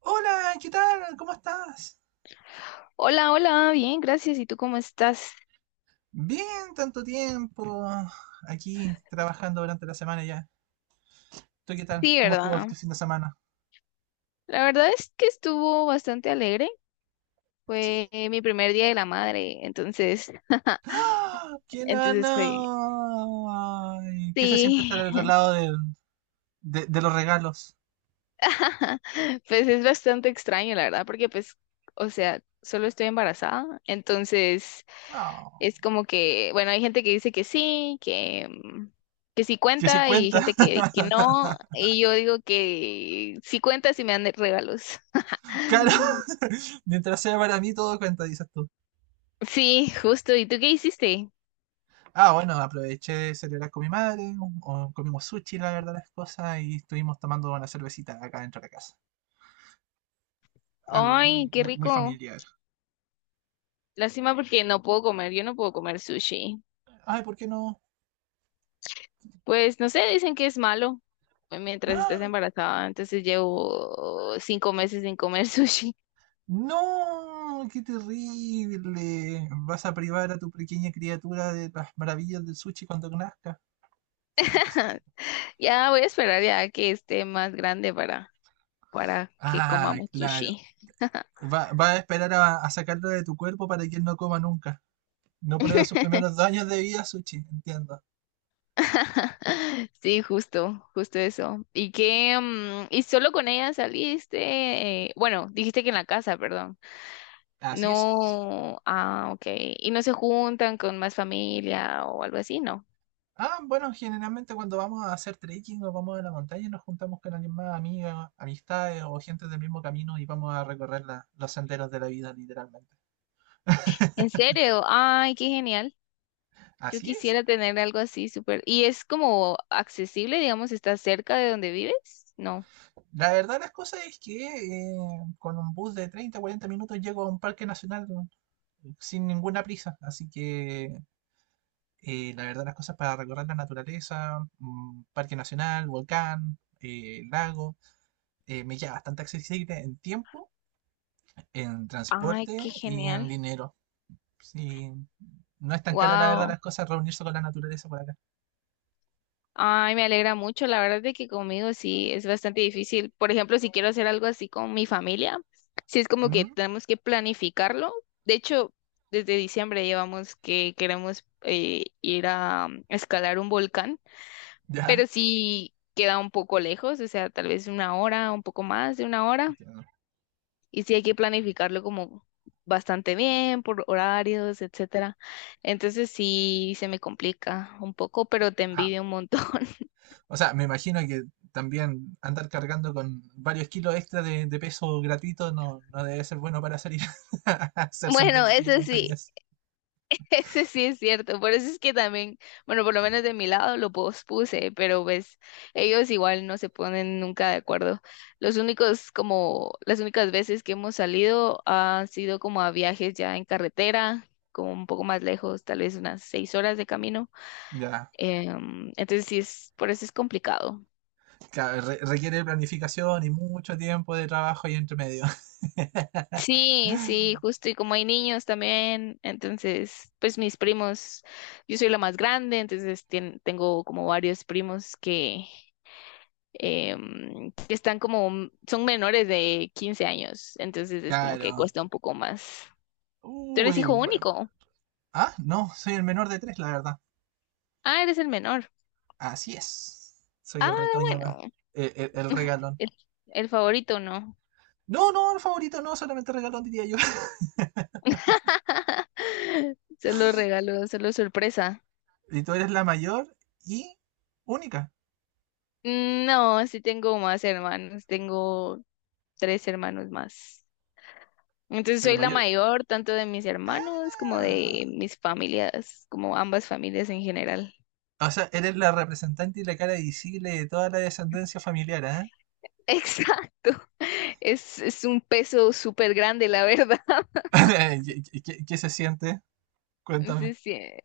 Hola, ¿qué tal? ¿Cómo estás? Hola, hola, bien, gracias. ¿Y tú cómo estás? Bien, tanto tiempo. Aquí trabajando durante la semana ya. ¿Tú qué tal? Sí, ¿Cómo estuvo ¿verdad? este fin de semana? La verdad es que estuvo bastante alegre. Sí. Fue mi primer día de la madre, entonces, ¡Ah! ¡Qué entonces fue, nana! Ay, ¿qué se siente estar sí, al otro lado de los regalos? pues es bastante extraño, la verdad, porque pues, o sea, solo estoy embarazada, entonces Ah, es como que, bueno, hay gente que dice que sí, que que sí que sí cuenta y cuenta. gente que no, y yo digo que sí cuenta si me dan regalos. Claro, mientras sea para mí todo cuenta, dices tú. Sí, justo. ¿Y tú qué hiciste? Ah, bueno, aproveché de celebrar con mi madre, o comimos sushi, la verdad, las cosas, y estuvimos tomando una cervecita acá dentro de la casa. Algo Ay, muy, qué muy, muy rico. familiar. Lástima porque no puedo comer, yo no puedo comer sushi. Ay, ¿por qué no? Pues no sé, dicen que es malo mientras estás ¡Ah! embarazada. Entonces llevo 5 meses sin comer sushi. ¡No! ¡Qué terrible! Vas a privar a tu pequeña criatura de las maravillas del sushi cuando nazca. Santo cielo. Ya voy a esperar ya que esté más grande para que Ah, comamos claro. sushi. Va, va a esperar a sacarlo de tu cuerpo para que él no coma nunca. No pruebe sus primeros dos años de vida, sushi. Entiendo. Sí, justo, justo eso. ¿Y qué? ¿Y solo con ella saliste? Bueno, dijiste que en la casa, perdón. Así es. No, ah, ok. Y no se juntan con más familia o algo así, ¿no? Ah, bueno, generalmente cuando vamos a hacer trekking o vamos a la montaña nos juntamos con alguien más, amigas, amistades o gente del mismo camino y vamos a recorrer los senderos de la vida, literalmente. ¿En serio? Ay, qué genial. Yo Así es. quisiera tener algo así, súper. ¿Y es como accesible, digamos, está cerca de donde vives? No. La verdad las cosas es que con un bus de 30, 40 minutos llego a un parque nacional, ¿no? Sin ninguna prisa. Así que la verdad las cosas para recorrer la naturaleza, parque nacional, volcán, lago, me queda bastante accesible en tiempo, en Ay, transporte qué y en genial. dinero. Sí, no es tan cara la verdad Wow. las cosas reunirse con la naturaleza por acá. Ay, me alegra mucho. La verdad de que conmigo sí es bastante difícil. Por ejemplo, si quiero hacer algo así con mi familia, sí es como que Mm. tenemos que planificarlo. De hecho, desde diciembre llevamos que queremos ir a escalar un volcán, Ya, pero sí queda un poco lejos, o sea, tal vez 1 hora, un poco más de 1 hora. entiendo. Y sí hay que planificarlo como bastante bien, por horarios, etcétera. Entonces sí se me complica un poco, pero te Ajá. envidio un montón. O sea, me imagino que también andar cargando con varios kilos extra de peso gratuito no, no debe ser bueno para salir a hacer Bueno, senderismo, eso sí. montañas. Ese sí es cierto, por eso es que también, bueno, por lo menos de mi lado lo pospuse, pero pues ellos igual no se ponen nunca de acuerdo. Los únicos, como las únicas veces que hemos salido han sido como a viajes ya en carretera, como un poco más lejos, tal vez unas 6 horas de camino. Ya, Entonces sí es, por eso es complicado. claro, requiere planificación y mucho tiempo de trabajo ahí entre medio. Sí, sí, justo, y como hay niños también, entonces, pues mis primos, yo soy la más grande, entonces tengo como varios primos que que están como, son menores de 15 años, entonces es como que Claro. cuesta un poco más. Tú eres Uy, hijo único. ah, no, soy el menor de tres, la verdad. Ah, eres el menor. Así es. Soy Ah, el retoño más, bueno, el, regalón. el, el favorito no. No, no, favorito no, solamente regalón diría yo. Solo regalo, solo sorpresa. Y tú eres la mayor y única, No, sí tengo más hermanos, tengo tres hermanos más. Entonces pero soy la mayor. mayor, tanto de mis hermanos como de Ah. mis familias, como ambas familias en general. O sea, eres la representante y la cara visible de toda la descendencia familiar, ¿eh? Exacto. Es un peso súper grande, la verdad. ¿Qué, qué se siente? Cuéntame. Sí, sí.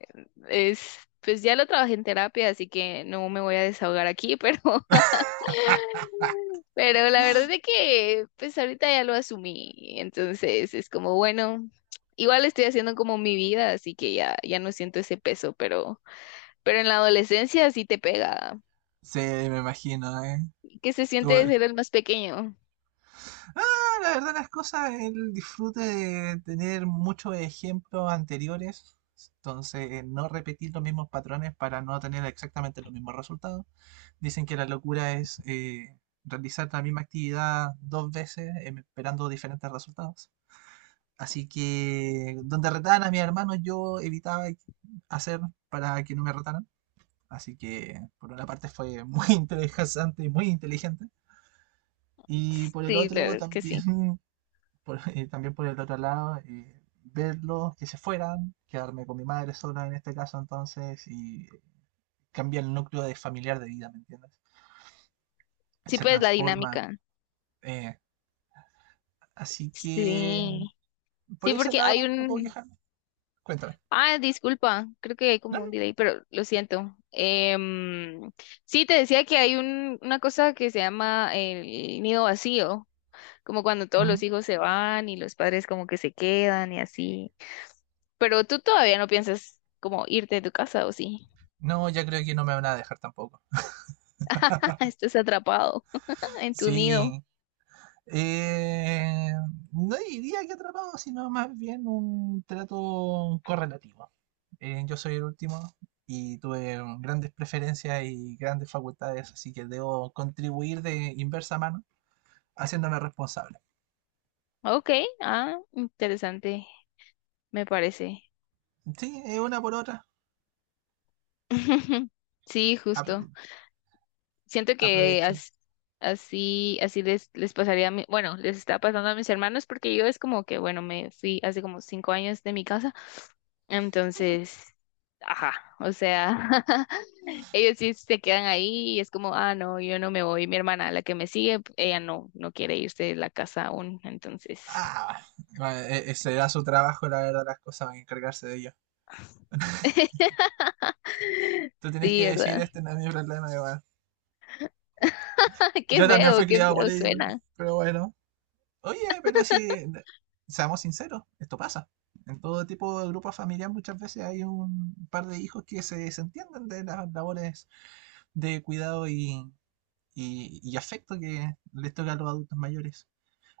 Es, pues ya lo trabajé en terapia, así que no me voy a desahogar aquí, pero, pero la verdad es que pues ahorita ya lo asumí. Entonces es como, bueno, igual estoy haciendo como mi vida, así que ya, ya no siento ese peso, pero en la adolescencia sí te pega. Sí, me imagino, ¿eh? ¿Qué se siente de Tú. ser el más pequeño? No, la verdad, las cosas, el disfrute de tener muchos ejemplos anteriores, entonces no repetir los mismos patrones para no tener exactamente los mismos resultados. Dicen que la locura es realizar la misma actividad 2 veces esperando diferentes resultados. Así que donde retaban a mis hermanos yo evitaba hacer para que no me retaran. Así que por una parte fue muy interesante y muy inteligente. Y por el Sí, la otro verdad es que sí. también, por, también por el otro lado, verlos que se fueran, quedarme con mi madre sola en este caso, entonces, y cambia el núcleo de familiar de vida, ¿me entiendes? Sí, Se pues la transforma, dinámica. eh, así que Sí. por Sí, ese porque hay lado no puedo un, quejarme. Cuéntame. Ah, disculpa, creo que hay No, como un delay, pero lo siento. Sí, te decía que hay una cosa que se llama el nido vacío, como cuando no, todos los mm, hijos se van y los padres como que se quedan y así. Pero tú todavía no piensas como irte de tu casa, ¿o sí? no, ya creo que no me van a dejar tampoco. Estás atrapado en tu nido. Sí. eh, no diría que atrapado, sino más bien un trato correlativo. Yo soy el último y tuve grandes preferencias y grandes facultades, así que debo contribuir de inversa mano, haciéndome responsable. Ok, ah, interesante, me parece. Sí, es una por otra. Sí, justo. Siento que Aprovechan. as- Así, así les pasaría a bueno, les está pasando a mis hermanos porque yo es como que, bueno, me fui hace como 5 años de mi casa, entonces, ajá, o sea, ellos sí se quedan ahí y es como, ah, no, yo no me voy, mi hermana, la que me sigue, ella no quiere irse de la casa aún, entonces, Ah, bueno, ese era su trabajo, la verdad, las cosas, van a encargarse de ellos. Tú tienes que sí, decir, ¿verdad? este no es mi problema, y bueno, yo también fui qué criado por feo ellos, suena, pero bueno. Oye, pero si, seamos sinceros, esto pasa. En todo tipo de grupos familiares muchas veces hay un par de hijos que se desentienden de las labores de cuidado y, y afecto que les toca a los adultos mayores.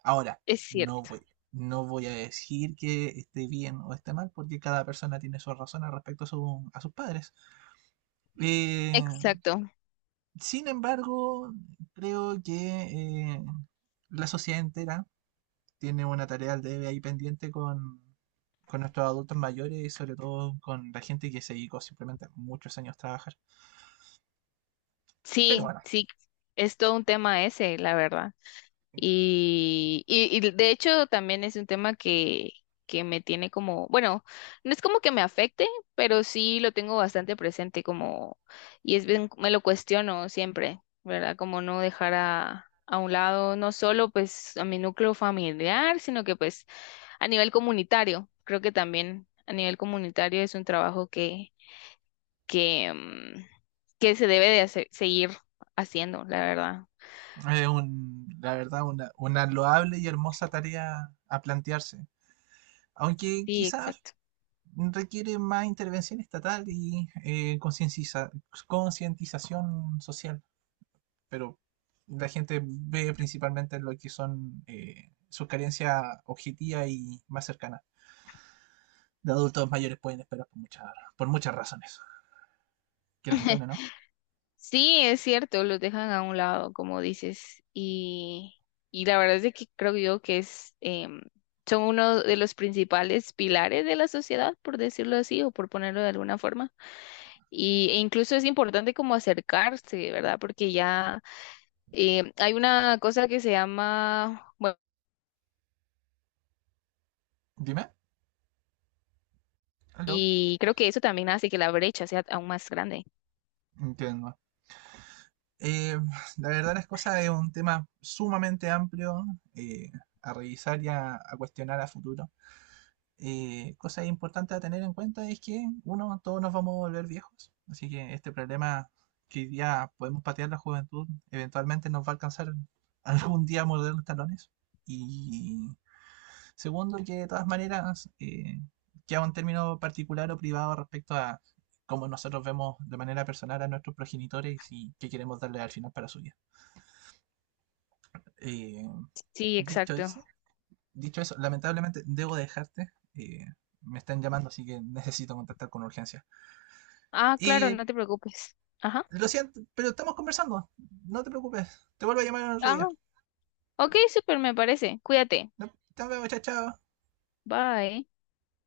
Ahora, es no cierto, voy, no voy a decir que esté bien o esté mal, porque cada persona tiene sus razones respecto a, a sus padres. Eh, exacto, sin embargo, creo que la sociedad entera tiene una tarea al debe ahí pendiente con nuestros adultos mayores y sobre todo con la gente que se dedicó simplemente muchos años a trabajar. Pero sí, bueno, sí, es todo un tema ese, la verdad. Y de hecho también es un tema que me tiene como, bueno, no es como que me afecte, pero sí lo tengo bastante presente como, y es bien, me lo cuestiono siempre, ¿verdad? Como no dejar a un lado, no solo pues a mi núcleo familiar, sino que pues a nivel comunitario, creo que también a nivel comunitario es un trabajo que que se debe de seguir haciendo, la verdad. es la verdad una loable y hermosa tarea a plantearse. Aunque Sí, quizás exacto. requiere más intervención estatal y concientización social, pero la gente ve principalmente lo que son sus carencias objetivas y más cercanas. Los adultos mayores pueden esperar por muchas razones. Qué lamentable, ¿no? Sí, es cierto, los dejan a un lado, como dices, y la verdad es de que creo yo que es, son uno de los principales pilares de la sociedad, por decirlo así, o por ponerlo de alguna forma. Y, e incluso es importante como acercarse, ¿verdad? Porque ya hay una cosa que se llama, bueno, Dime. Aló. y creo que eso también hace que la brecha sea aún más grande. Entiendo. Eh, la verdad las cosas es un tema sumamente amplio eh, a revisar y a cuestionar a futuro. Cosa importante a tener en cuenta es que, uno, todos nos vamos a volver viejos, así que este problema que hoy día podemos patear la juventud, eventualmente nos va a alcanzar algún día a morder los talones. Y segundo, que de todas maneras queda un término particular o privado respecto a cómo nosotros vemos de manera personal a nuestros progenitores y qué queremos darle al final para su vida. Eh, Sí, dicho exacto. eso, dicho eso, lamentablemente debo dejarte. Me están llamando, así que necesito contactar con urgencia. Ah, claro, Y no te preocupes. Ajá. lo siento, pero estamos conversando. No te preocupes. Te vuelvo a llamar en otro Ah, día. ok, súper, me parece. Cuídate. No, te veo, chao, chao. Bye.